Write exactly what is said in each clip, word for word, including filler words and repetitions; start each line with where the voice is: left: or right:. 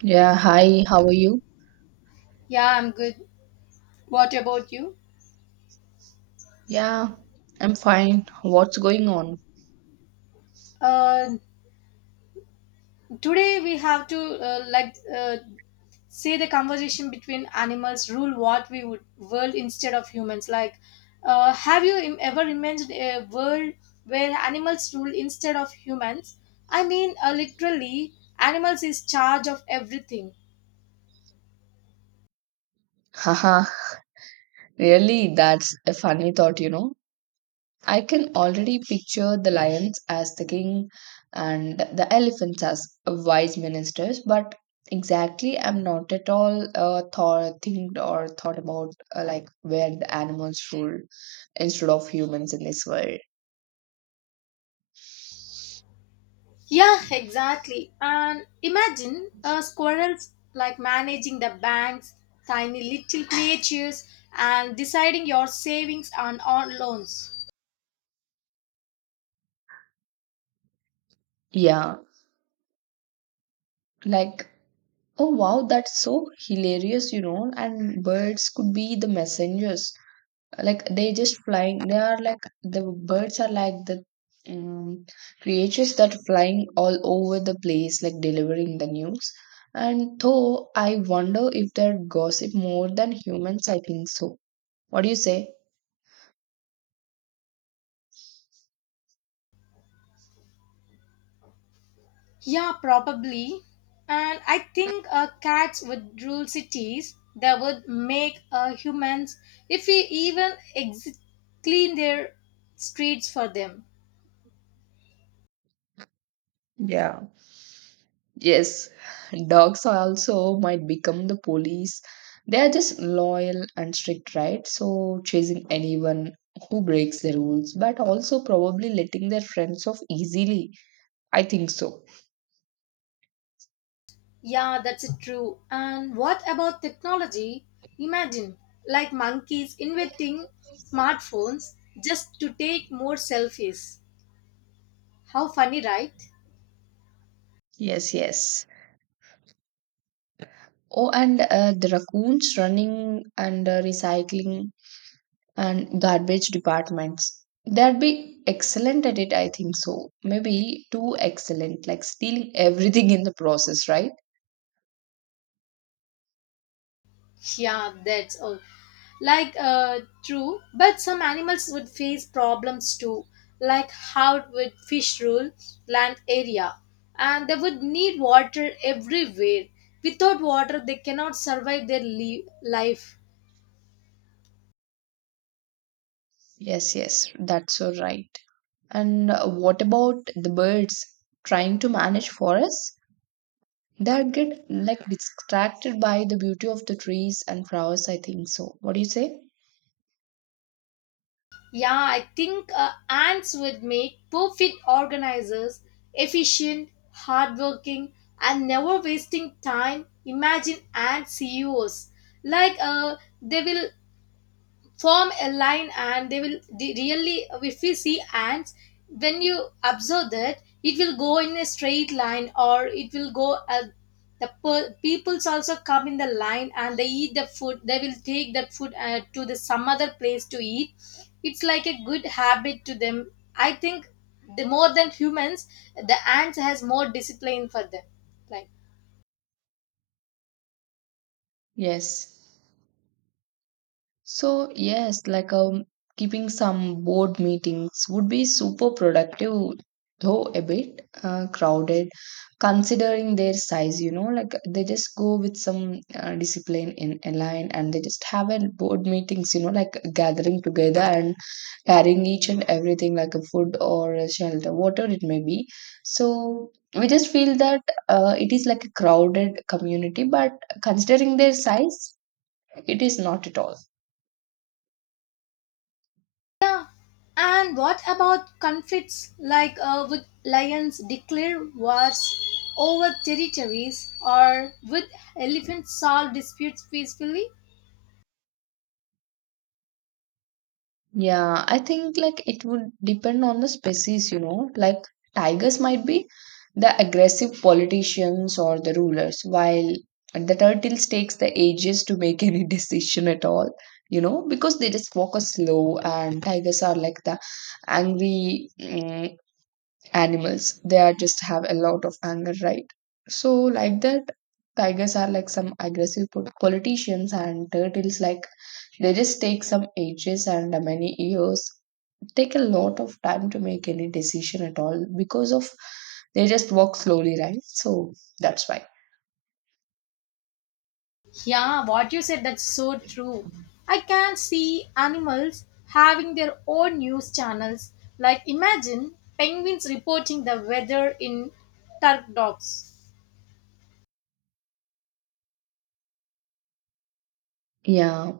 right: Yeah, hi, how are you?
left: Yeah, I'm good. What about you?
right: Yeah, I'm fine. What's going on?
left: Uh, today we have to uh, like uh, say the conversation between animals rule what we would world instead of humans. Like, uh, have you im- ever imagined a world where animals rule instead of humans? I mean, uh, literally, animals is charge of everything.
right: Haha, really, that's a funny thought, you know. I can already picture the lions as the king and the elephants as wise ministers, but exactly, I'm not at all uh, thought, think or thought about uh, like where the animals rule instead of humans in this world.
left: Yeah, exactly. And imagine a squirrels like managing the banks, tiny little creatures, and deciding your savings and on loans.
right: Yeah, like, oh wow, that's so hilarious, you know, and birds could be the messengers like they just flying they are like the birds are like the um, creatures that are flying all over the place like delivering the news. And though I wonder if they gossip more than humans, I think so. What do you say?
left: Yeah, probably. And I think uh, cats would rule cities. They would make uh, humans, if we even exi- clean their streets for them.
right: Yeah, yes, dogs also might become the police. They are just loyal and strict, right? So chasing anyone who breaks the rules, but also probably letting their friends off easily, I think so.
left: Yeah, that's it, true. And what about technology? Imagine, like monkeys inventing smartphones just to take more selfies. How funny, right?
right: Yes, yes. Oh, and uh, the raccoons running and uh, recycling and garbage departments. They'd be excellent at it, I think so. Maybe too excellent, like stealing everything in the process, right?
left: Yeah, that's all. Like, uh, true, but some animals would face problems too, like how would fish rule land area, and they would need water everywhere. Without water, they cannot survive their le- life.
right: Yes, yes, that's so right. And uh, what about the birds trying to manage forests? They'd get like distracted by the beauty of the trees and flowers, I think so. What do you say?
left: Yeah, I think uh, ants would make perfect organizers, efficient, hardworking, and never wasting time. Imagine ant C E Os. Like uh, they will form a line and they will de- really, if we see ants, when you observe that, it will go in a straight line, or it will go uh, the per- peoples also come in the line and they eat the food. They will take that food uh, to the some other place to eat. It's like a good habit to them, I think. The more than humans, the ants has more discipline for them, like.
right: Yes. So, yes, like um, keeping some board meetings would be super productive, though a bit uh, crowded, considering their size, you know, like they just go with some uh, discipline in a line and they just have a board meetings, you know, like gathering together and carrying each and everything like a food or a shelter, whatever it may be. So, we just feel that uh, it is like a crowded community, but considering their size, it is not at all.
left: Yeah. And what about conflicts, like uh, would lions declare wars over territories, or would elephants solve disputes peacefully?
right: Yeah, I think like it would depend on the species, you know. Like tigers might be the aggressive politicians or the rulers, while the turtles takes the ages to make any decision at all, you know, because they just walk a slow. And tigers are like the angry mm, animals. They are just have a lot of anger, right? So like that, tigers are like some aggressive po- politicians and turtles like, they just take some ages and many years, take a lot of time to make any decision at all because of they just walk slowly, right? So that's why.
left: Yeah, what you said, that's so true. I can see animals having their own news channels. Like imagine penguins reporting the weather in turk dogs.
right: Yeah,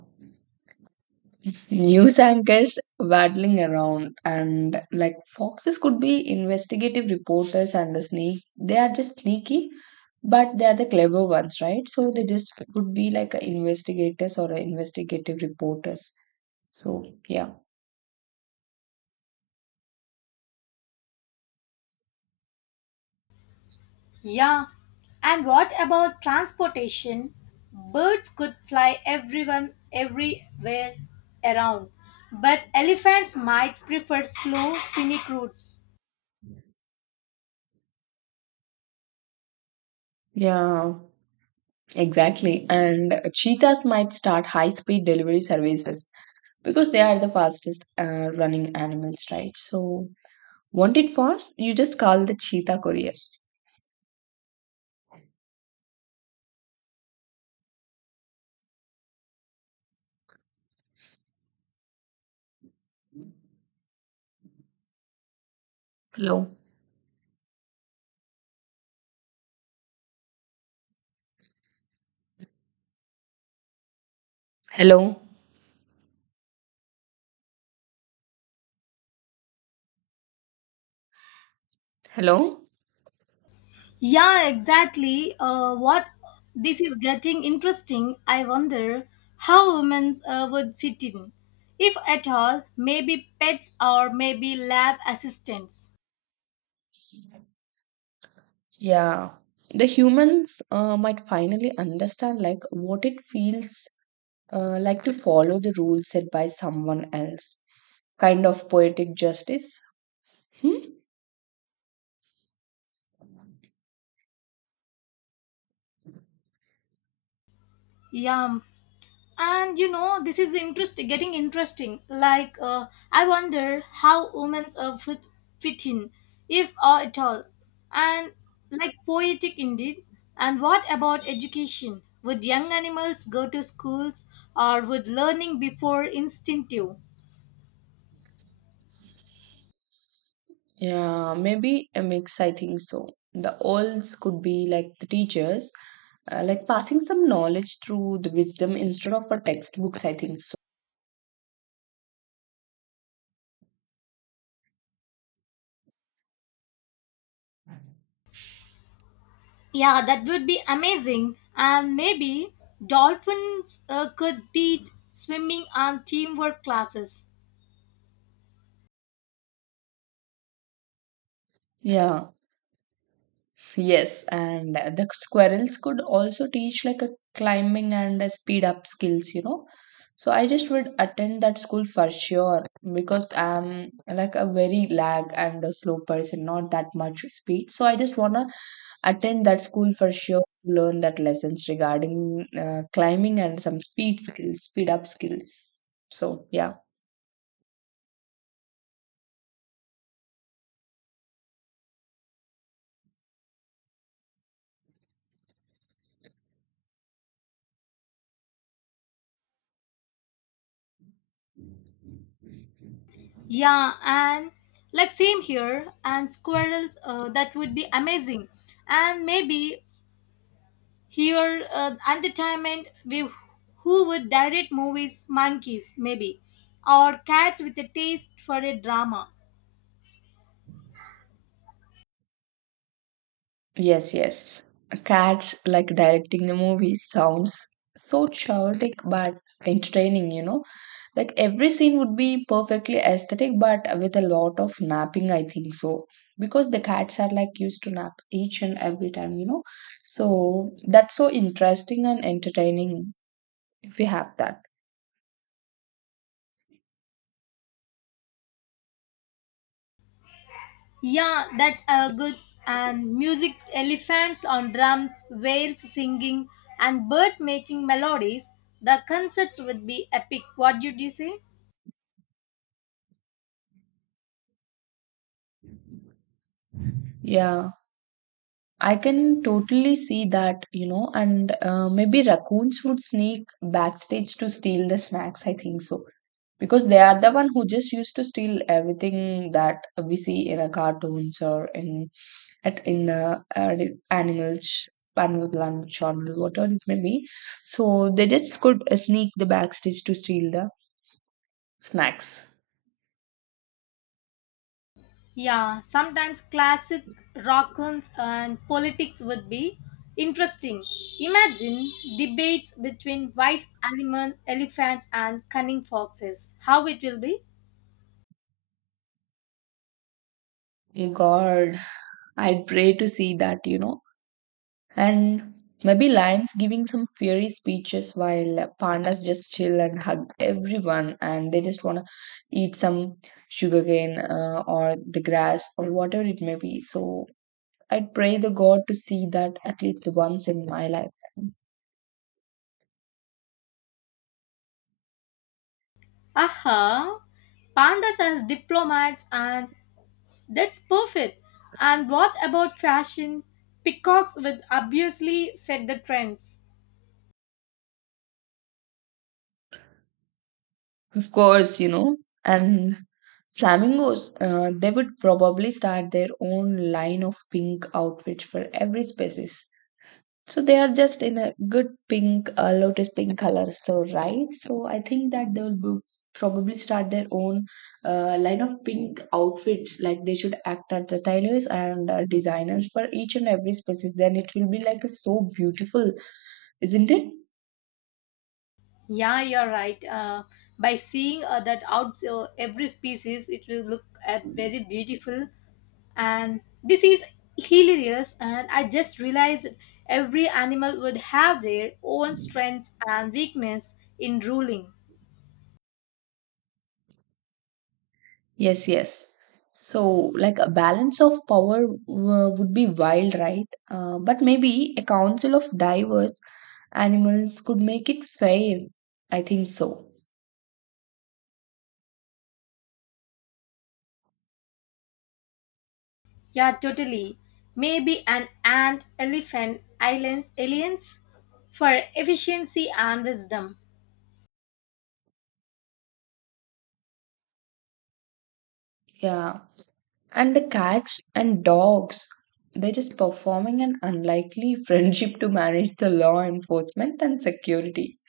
right: news anchors waddling around, and like foxes could be investigative reporters. And the snake, they are just sneaky, but they are the clever ones, right? So they just could be like a investigators or a investigative reporters. So yeah.
left: Yeah, and what about transportation? Birds could fly everyone everywhere around, but elephants might prefer slow scenic routes.
right: Yeah, exactly, and cheetahs might start high speed delivery services because they are the fastest uh, running animals, right? So want it fast, you just call the cheetah courier. Hello? Hello? Hello?
left: Yeah, exactly. Uh, what this is getting interesting. I wonder how women uh, would fit in, if at all. Maybe pets or maybe lab assistants.
right: Yeah. The humans uh, might finally understand like what it feels uh, like to follow the rules set by someone else. Kind of poetic justice. Hmm?
left: Yeah, and you know, this is interesting, getting interesting, like uh, I wonder how women uh, fit, fit in, if or at all, and like, poetic indeed. And what about education? Would young animals go to schools, or would learning before instinctive?
right: Yeah, maybe a mix, I think so. The olds could be like the teachers, uh, like passing some knowledge through the wisdom instead of a textbooks, I think so.
left: Yeah, that would be amazing. And maybe dolphins uh, could teach swimming and teamwork classes.
right: Yeah. Yes, and the squirrels could also teach like a climbing and a speed up skills, you know. So I just would attend that school for sure because I'm like a very lag and a slow person, not that much speed. So I just wanna attend that school for sure to learn that lessons regarding uh, climbing and some speed skills, speed up skills. So yeah.
left: Yeah, and like same here, and squirrels, uh, that would be amazing. And maybe here, uh, entertainment, with who would direct movies? Monkeys, maybe, or cats with a taste for a drama.
right: Yes, yes. Cats like directing the movie sounds so chaotic but entertaining, you know. Like every scene would be perfectly aesthetic but with a lot of napping, I think so. Because the cats are like used to nap each and every time, you know. So that's so interesting and entertaining if we have that.
left: Yeah, that's a good. And music, elephants on drums, whales singing, and birds making melodies. The concerts would be epic. What did you say?
right: Yeah. I can totally see that, you know, and uh, maybe raccoons would sneak backstage to steal the snacks. I think so because they are the one who just used to steal everything that we see in a cartoons or in at in uh, uh, animals animal planet channel, whatever it may be. So they just could uh, sneak the backstage to steal the snacks.
left: Yeah, sometimes classic rockons. And politics would be interesting. Imagine debates between wise animal elephants and cunning foxes. How it will be?
right: Oh god, I pray to see that, you know. And maybe lions giving some fiery speeches while uh, pandas just chill and hug everyone, and they just want to eat some sugarcane uh, or the grass or whatever it may be. So I pray the God to see that at least once in my life.
left: Aha! Pandas as diplomats, and that's perfect. And what about fashion? Peacocks would obviously set the trends.
right: Of course, you know, and flamingos, uh, they would probably start their own line of pink outfits for every species. So they are just in a good pink, uh, lotus pink color. So right. So I think that they will bo- probably start their own uh, line of pink outfits. Like they should act as the tailors and uh, designers for each and every species. Then it will be like a, so beautiful, isn't it?
left: Yeah, you're right. Uh, by seeing uh, that out, uh, every species, it will look uh, very beautiful. And this is hilarious, and I just realized every animal would have their own strengths and weakness in ruling.
right: Yes. Yes. So, like a balance of power uh, would be wild, right? Uh, but maybe a council of diverse animals could make it fair. I think so.
left: Yeah, totally. Maybe an ant elephant island aliens for efficiency and wisdom.
right: Yeah. And the cats and dogs, they're just performing an unlikely friendship to manage the law enforcement and security,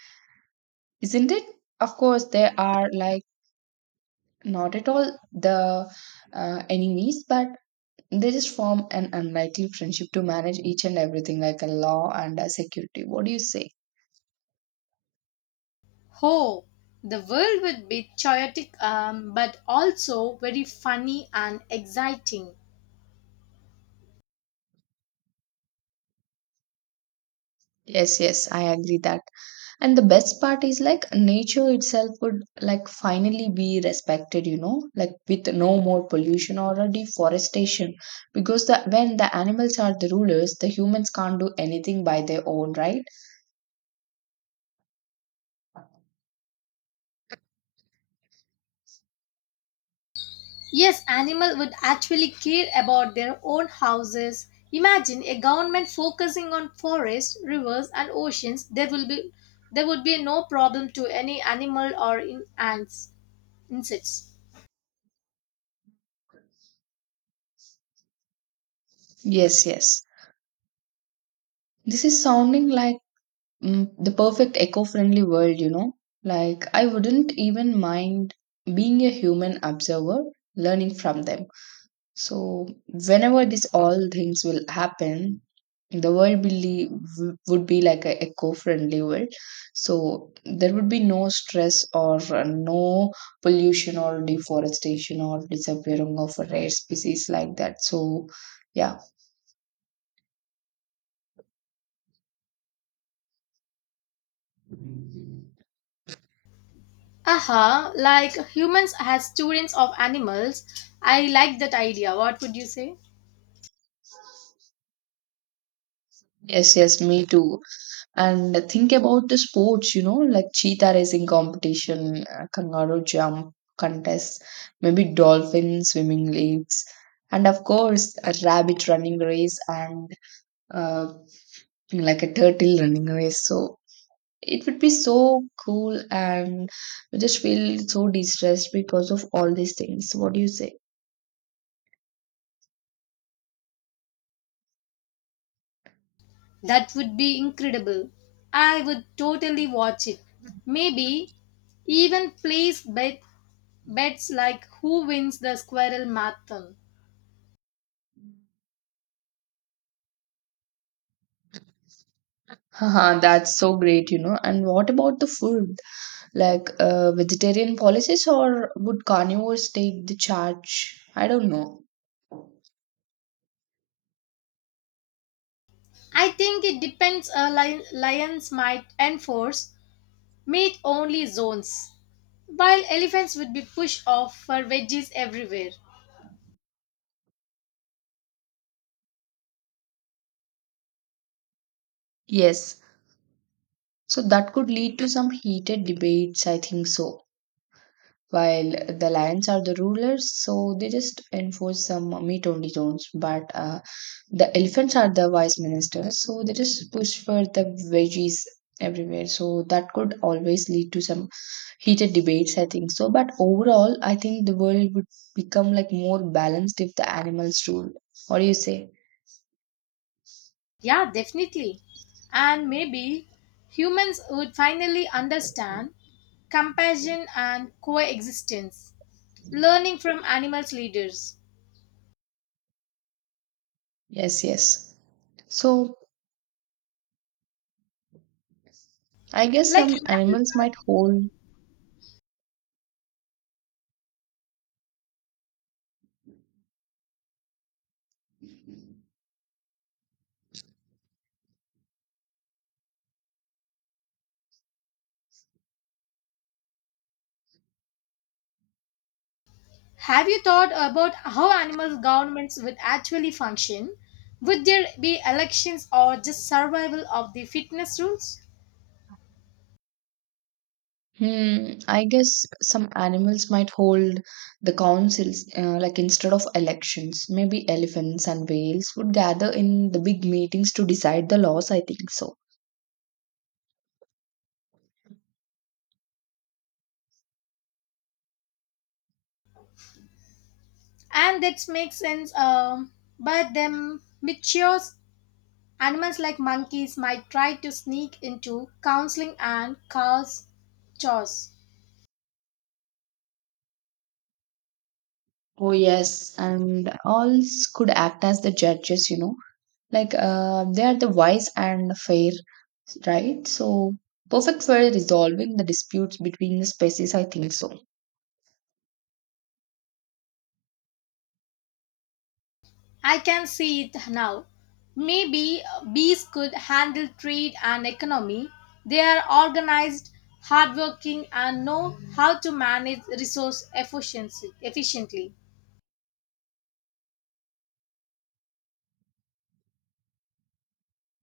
right: isn't it? Of course, they are like not at all the uh, enemies, but they just form an unlikely friendship to manage each and everything, like a law and a security. What do you say?
left: Oh, the world would be chaotic, um, but also very funny and exciting.
right: Yes, yes, I agree that. And the best part is like nature itself would like finally be respected, you know, like with no more pollution or a deforestation. Because the when the animals are the rulers, the humans can't do anything by their own, right?
left: Yes, animals would actually care about their own houses. Imagine a government focusing on forests, rivers, and oceans. There will be, there would be no problem to any animal or in ants, insects.
right: Yes, yes. This is sounding like mm, the perfect eco-friendly world, you know. Like I wouldn't even mind being a human observer, learning from them. So, whenever these all things will happen, the world will be, would be like a eco-friendly world. So there would be no stress or uh, no pollution or deforestation or disappearing of rare species like that. So yeah,
left: Aha, like humans as students of animals. I like that idea. What would you say?
right: yes, yes, me too. And think about the sports, you know, like cheetah racing competition, uh, kangaroo jump contests, maybe dolphin swimming leagues, and of course, a rabbit running race and uh, like a turtle running race. So it would be so cool, and we just feel so distressed because of all these things. What do you say?
left: That would be incredible. I would totally watch it. Maybe even place bet, bets, like who wins the squirrel marathon.
right: Haha, that's so great, you know. And what about the food? Like uh, vegetarian policies or would carnivores take the charge? I don't know.
left: I think it depends. Uh, li- lions might enforce meat only zones, while elephants would be pushed off for veggies everywhere.
right: Yes, so that could lead to some heated debates, I think so. While the lions are the rulers, so they just enforce some meat only zones, but uh, the elephants are the vice ministers, so they just push for the veggies everywhere. So that could always lead to some heated debates, I think so. But overall, I think the world would become like more balanced if the animals ruled. What do you say?
left: Yeah, definitely. And maybe humans would finally understand compassion and coexistence, learning from animals' leaders.
right: Yes, yes. so I guess
left: Like, have
right: some
left: you,
right: animals might hold
left: have you thought about how animal governments would actually function? Would there be elections, or just survival of the fitness rules?
right: Hmm, I guess some animals might hold the councils, uh, like instead of elections. Maybe elephants and whales would gather in the big meetings to decide the laws. I think so.
left: And that makes sense, um, but them mature animals like monkeys might try to sneak into counseling and cause chores.
right: Oh, yes. And owls could act as the judges, you know, like uh, they are the wise and fair, right? So, perfect for resolving the disputes between the species. I think so.
left: I can see it now. Maybe bees could handle trade and economy. They are organized, hardworking, and know how to manage resource efficiency efficiently.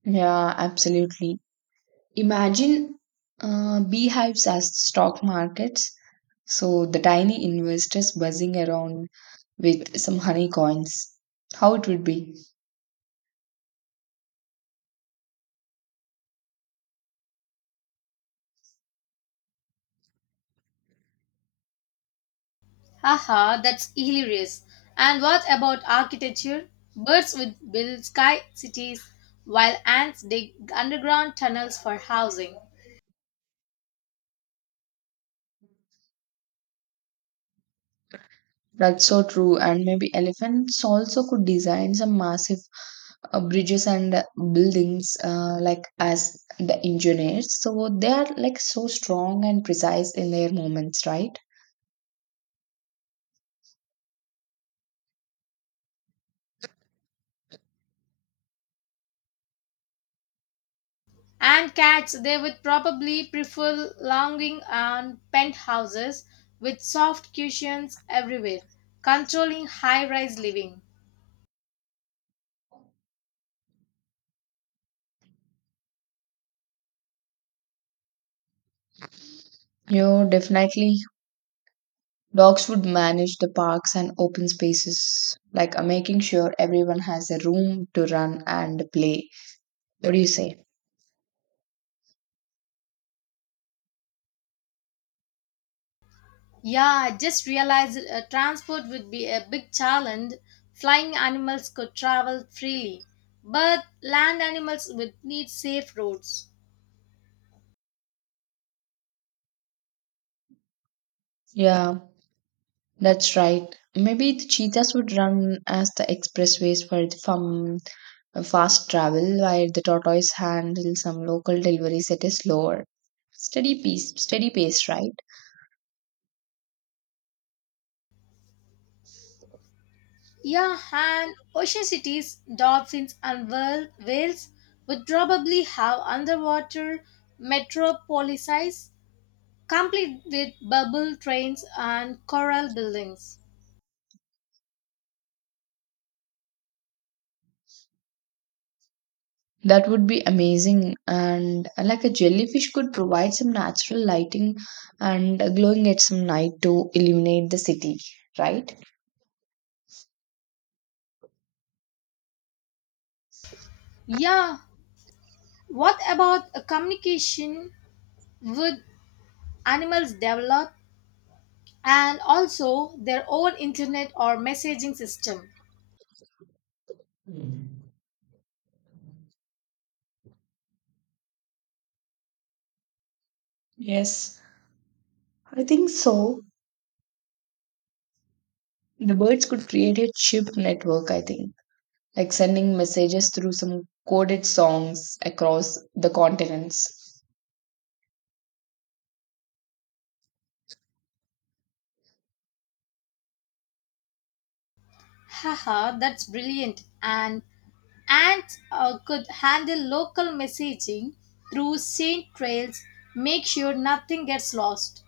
right: Yeah, absolutely. Imagine uh, beehives as stock markets. So the tiny investors buzzing around with some honey coins. How it would be.
left: Haha, that's hilarious. And what about architecture? Birds would build sky cities, while ants dig underground tunnels for housing.
right: That's so true. And maybe elephants also could design some massive uh, bridges and uh, buildings uh, like as the engineers. So they are like so strong and precise in their movements, right?
left: And cats, they would probably prefer lounging on penthouses with soft cushions everywhere, controlling high rise living.
right: You definitely. Dogs would manage the parks and open spaces, like uh, making sure everyone has a room to run and play. What do you say?
left: Yeah, I just realized uh, transport would be a big challenge. Flying animals could travel freely, but land animals would need safe roads.
right: Yeah, that's right. Maybe the cheetahs would run as the expressways for the fun, fast travel, while the tortoise handle some local deliveries at a slower, steady pace. Steady pace, right?
left: Yeah, and ocean cities, dolphins, and whale- whales would probably have underwater metropolises complete with bubble trains and coral buildings.
right: That would be amazing. And like a jellyfish could provide some natural lighting and glowing at some night to illuminate the city, right?
left: Yeah, what about a communication? Would animals develop and also their own internet or messaging system?
right: Yes, I think so. The birds could create a chip network, I think, like sending messages through some coded songs across the continents.
left: Haha, that's brilliant. And and uh, Could handle local messaging through sent trails, make sure nothing gets lost.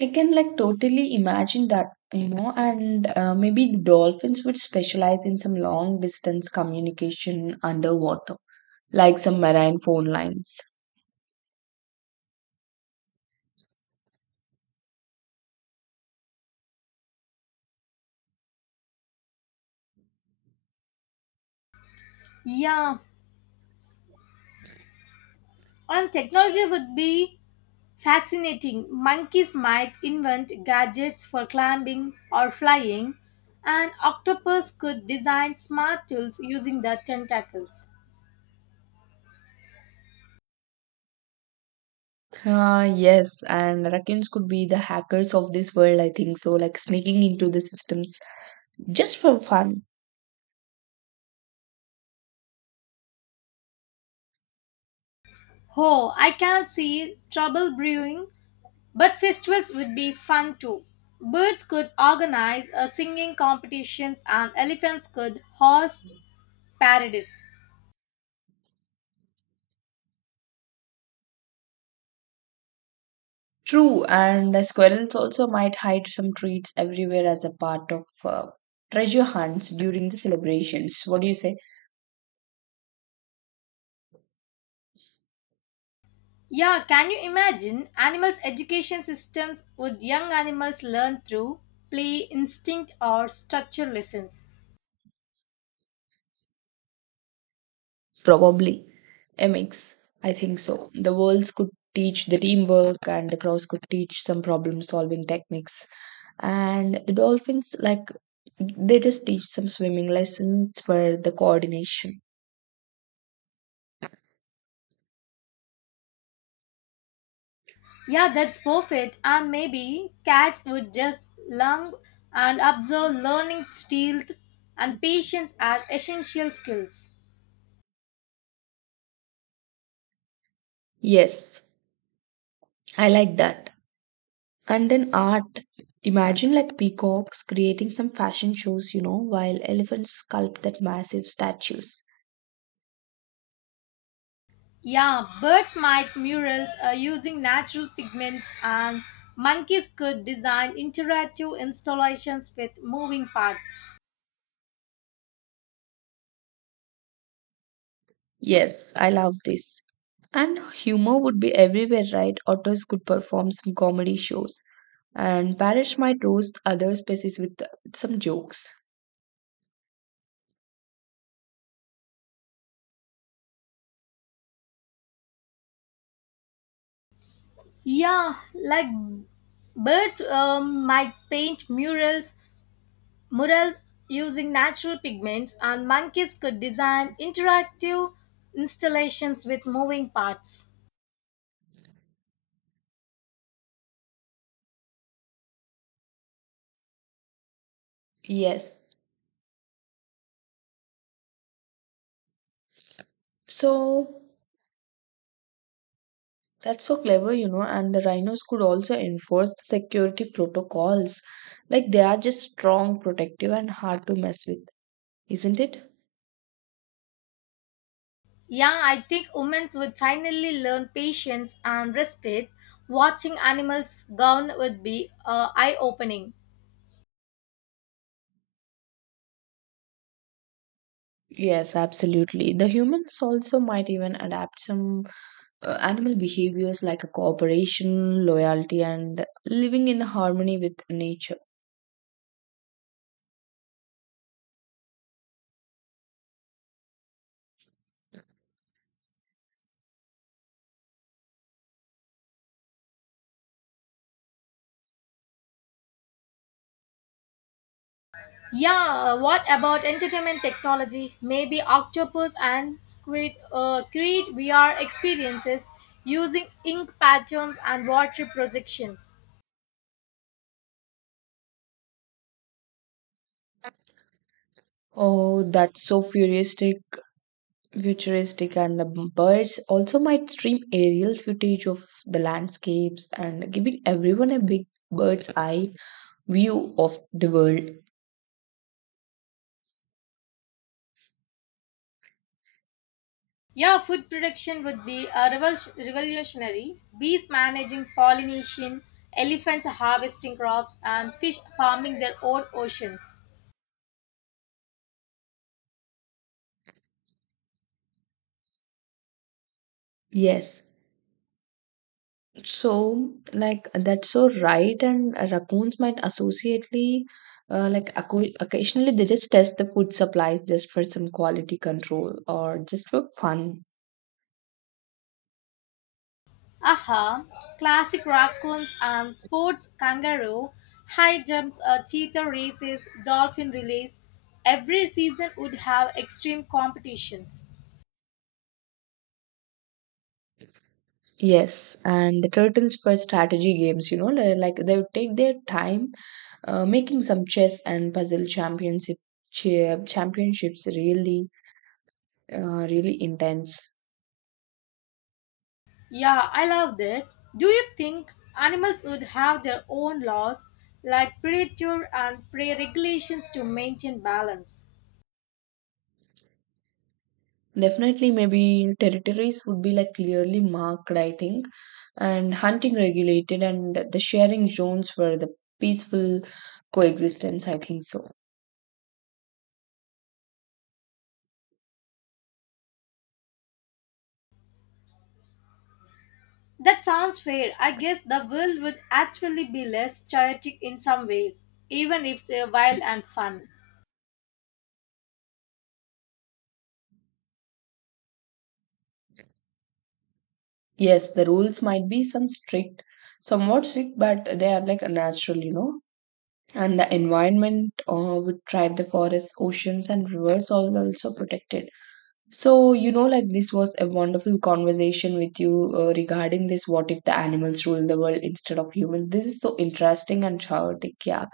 right: I can like totally imagine that, you know, and uh, maybe the dolphins would specialize in some long distance communication underwater, like some marine phone lines.
left: Yeah, and technology would be fascinating. Monkeys might invent gadgets for climbing or flying, and octopus could design smart tools using their tentacles.
right: Uh, yes, and Rakins could be the hackers of this world, I think so, like sneaking into the systems just for fun.
left: Oh, I can see trouble brewing. But festivals would be fun too. Birds could organize uh, singing competitions, and elephants could host parades.
right: True, and the squirrels also might hide some treats everywhere as a part of uh, treasure hunts during the celebrations. What do you say?
left: Yeah, can you imagine? Animals' education systems, would young animals learn through play, instinct, or structure lessons?
right: Probably a mix. I think so. The worlds could teach the teamwork, and the crows could teach some problem solving techniques. And the dolphins, like, they just teach some swimming lessons for the coordination.
left: Yeah, that's perfect. And maybe cats would just learn and observe, learning stealth and patience as essential skills.
right: Yes, I like that. And then art. Imagine like peacocks creating some fashion shows, you know, while elephants sculpt that massive statues.
left: Yeah, birds made murals uh, using natural pigments, and monkeys could design interactive installations with moving parts.
right: Yes, I love this. And humor would be everywhere, right? Otters could perform some comedy shows, and parrots might roast other species with some jokes.
left: Yeah, like birds um, might paint murals, murals using natural pigments, and monkeys could design interactive installations with moving parts.
right: Yes. So that's so clever, you know, and the rhinos could also enforce the security protocols. Like they are just strong, protective, and hard to mess with, isn't it?
left: Yeah, I think humans would finally learn patience and respect. Watching animals govern would be uh, eye opening.
right: Yes, absolutely. The humans also might even adapt some uh, animal behaviors like a cooperation, loyalty, and living in harmony with nature.
left: Yeah, uh, what about entertainment technology? Maybe Octopus and Squid uh, create V R experiences using ink patterns and water projections.
right: Oh, that's so futuristic, futuristic, and the birds also might stream aerial footage of the landscapes and giving everyone a big bird's eye view of the world.
left: Yeah, food production would be a revol- revolutionary. Bees managing pollination, elephants harvesting crops, and fish farming their own oceans.
right: Yes. So, like, that's so right. And raccoons might associately, uh, like, acco- occasionally they just test the food supplies just for some quality control or just for fun.
left: Aha, classic raccoons and sports, kangaroo high jumps, uh, cheetah races, dolphin relays. Every season would have extreme competitions.
right: Yes. And the turtles for strategy games, you know, li- like, they would take their time uh, making some chess and puzzle championship, cha- championships really, uh, really intense.
left: Yeah, I loved it. Do you think animals would have their own laws, like predator and prey regulations to maintain balance?
right: Definitely, maybe territories would be like clearly marked, I think, and hunting regulated, and the sharing zones for the peaceful coexistence. I think so.
left: That sounds fair. I guess the world would actually be less chaotic in some ways, even if it's uh, wild and fun.
right: Yes, the rules might be some strict, somewhat strict, but they are like natural, you know. And the environment uh, would thrive. The forests, oceans, and rivers all also protected. So, you know, like this was a wonderful conversation with you uh, regarding this what if the animals rule the world instead of humans. This is so interesting and chaotic. Yeah.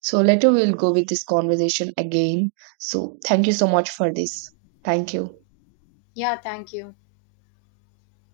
right: So, later we'll go with this conversation again. So, thank you so much for this. Thank you.
left: Yeah, thank you.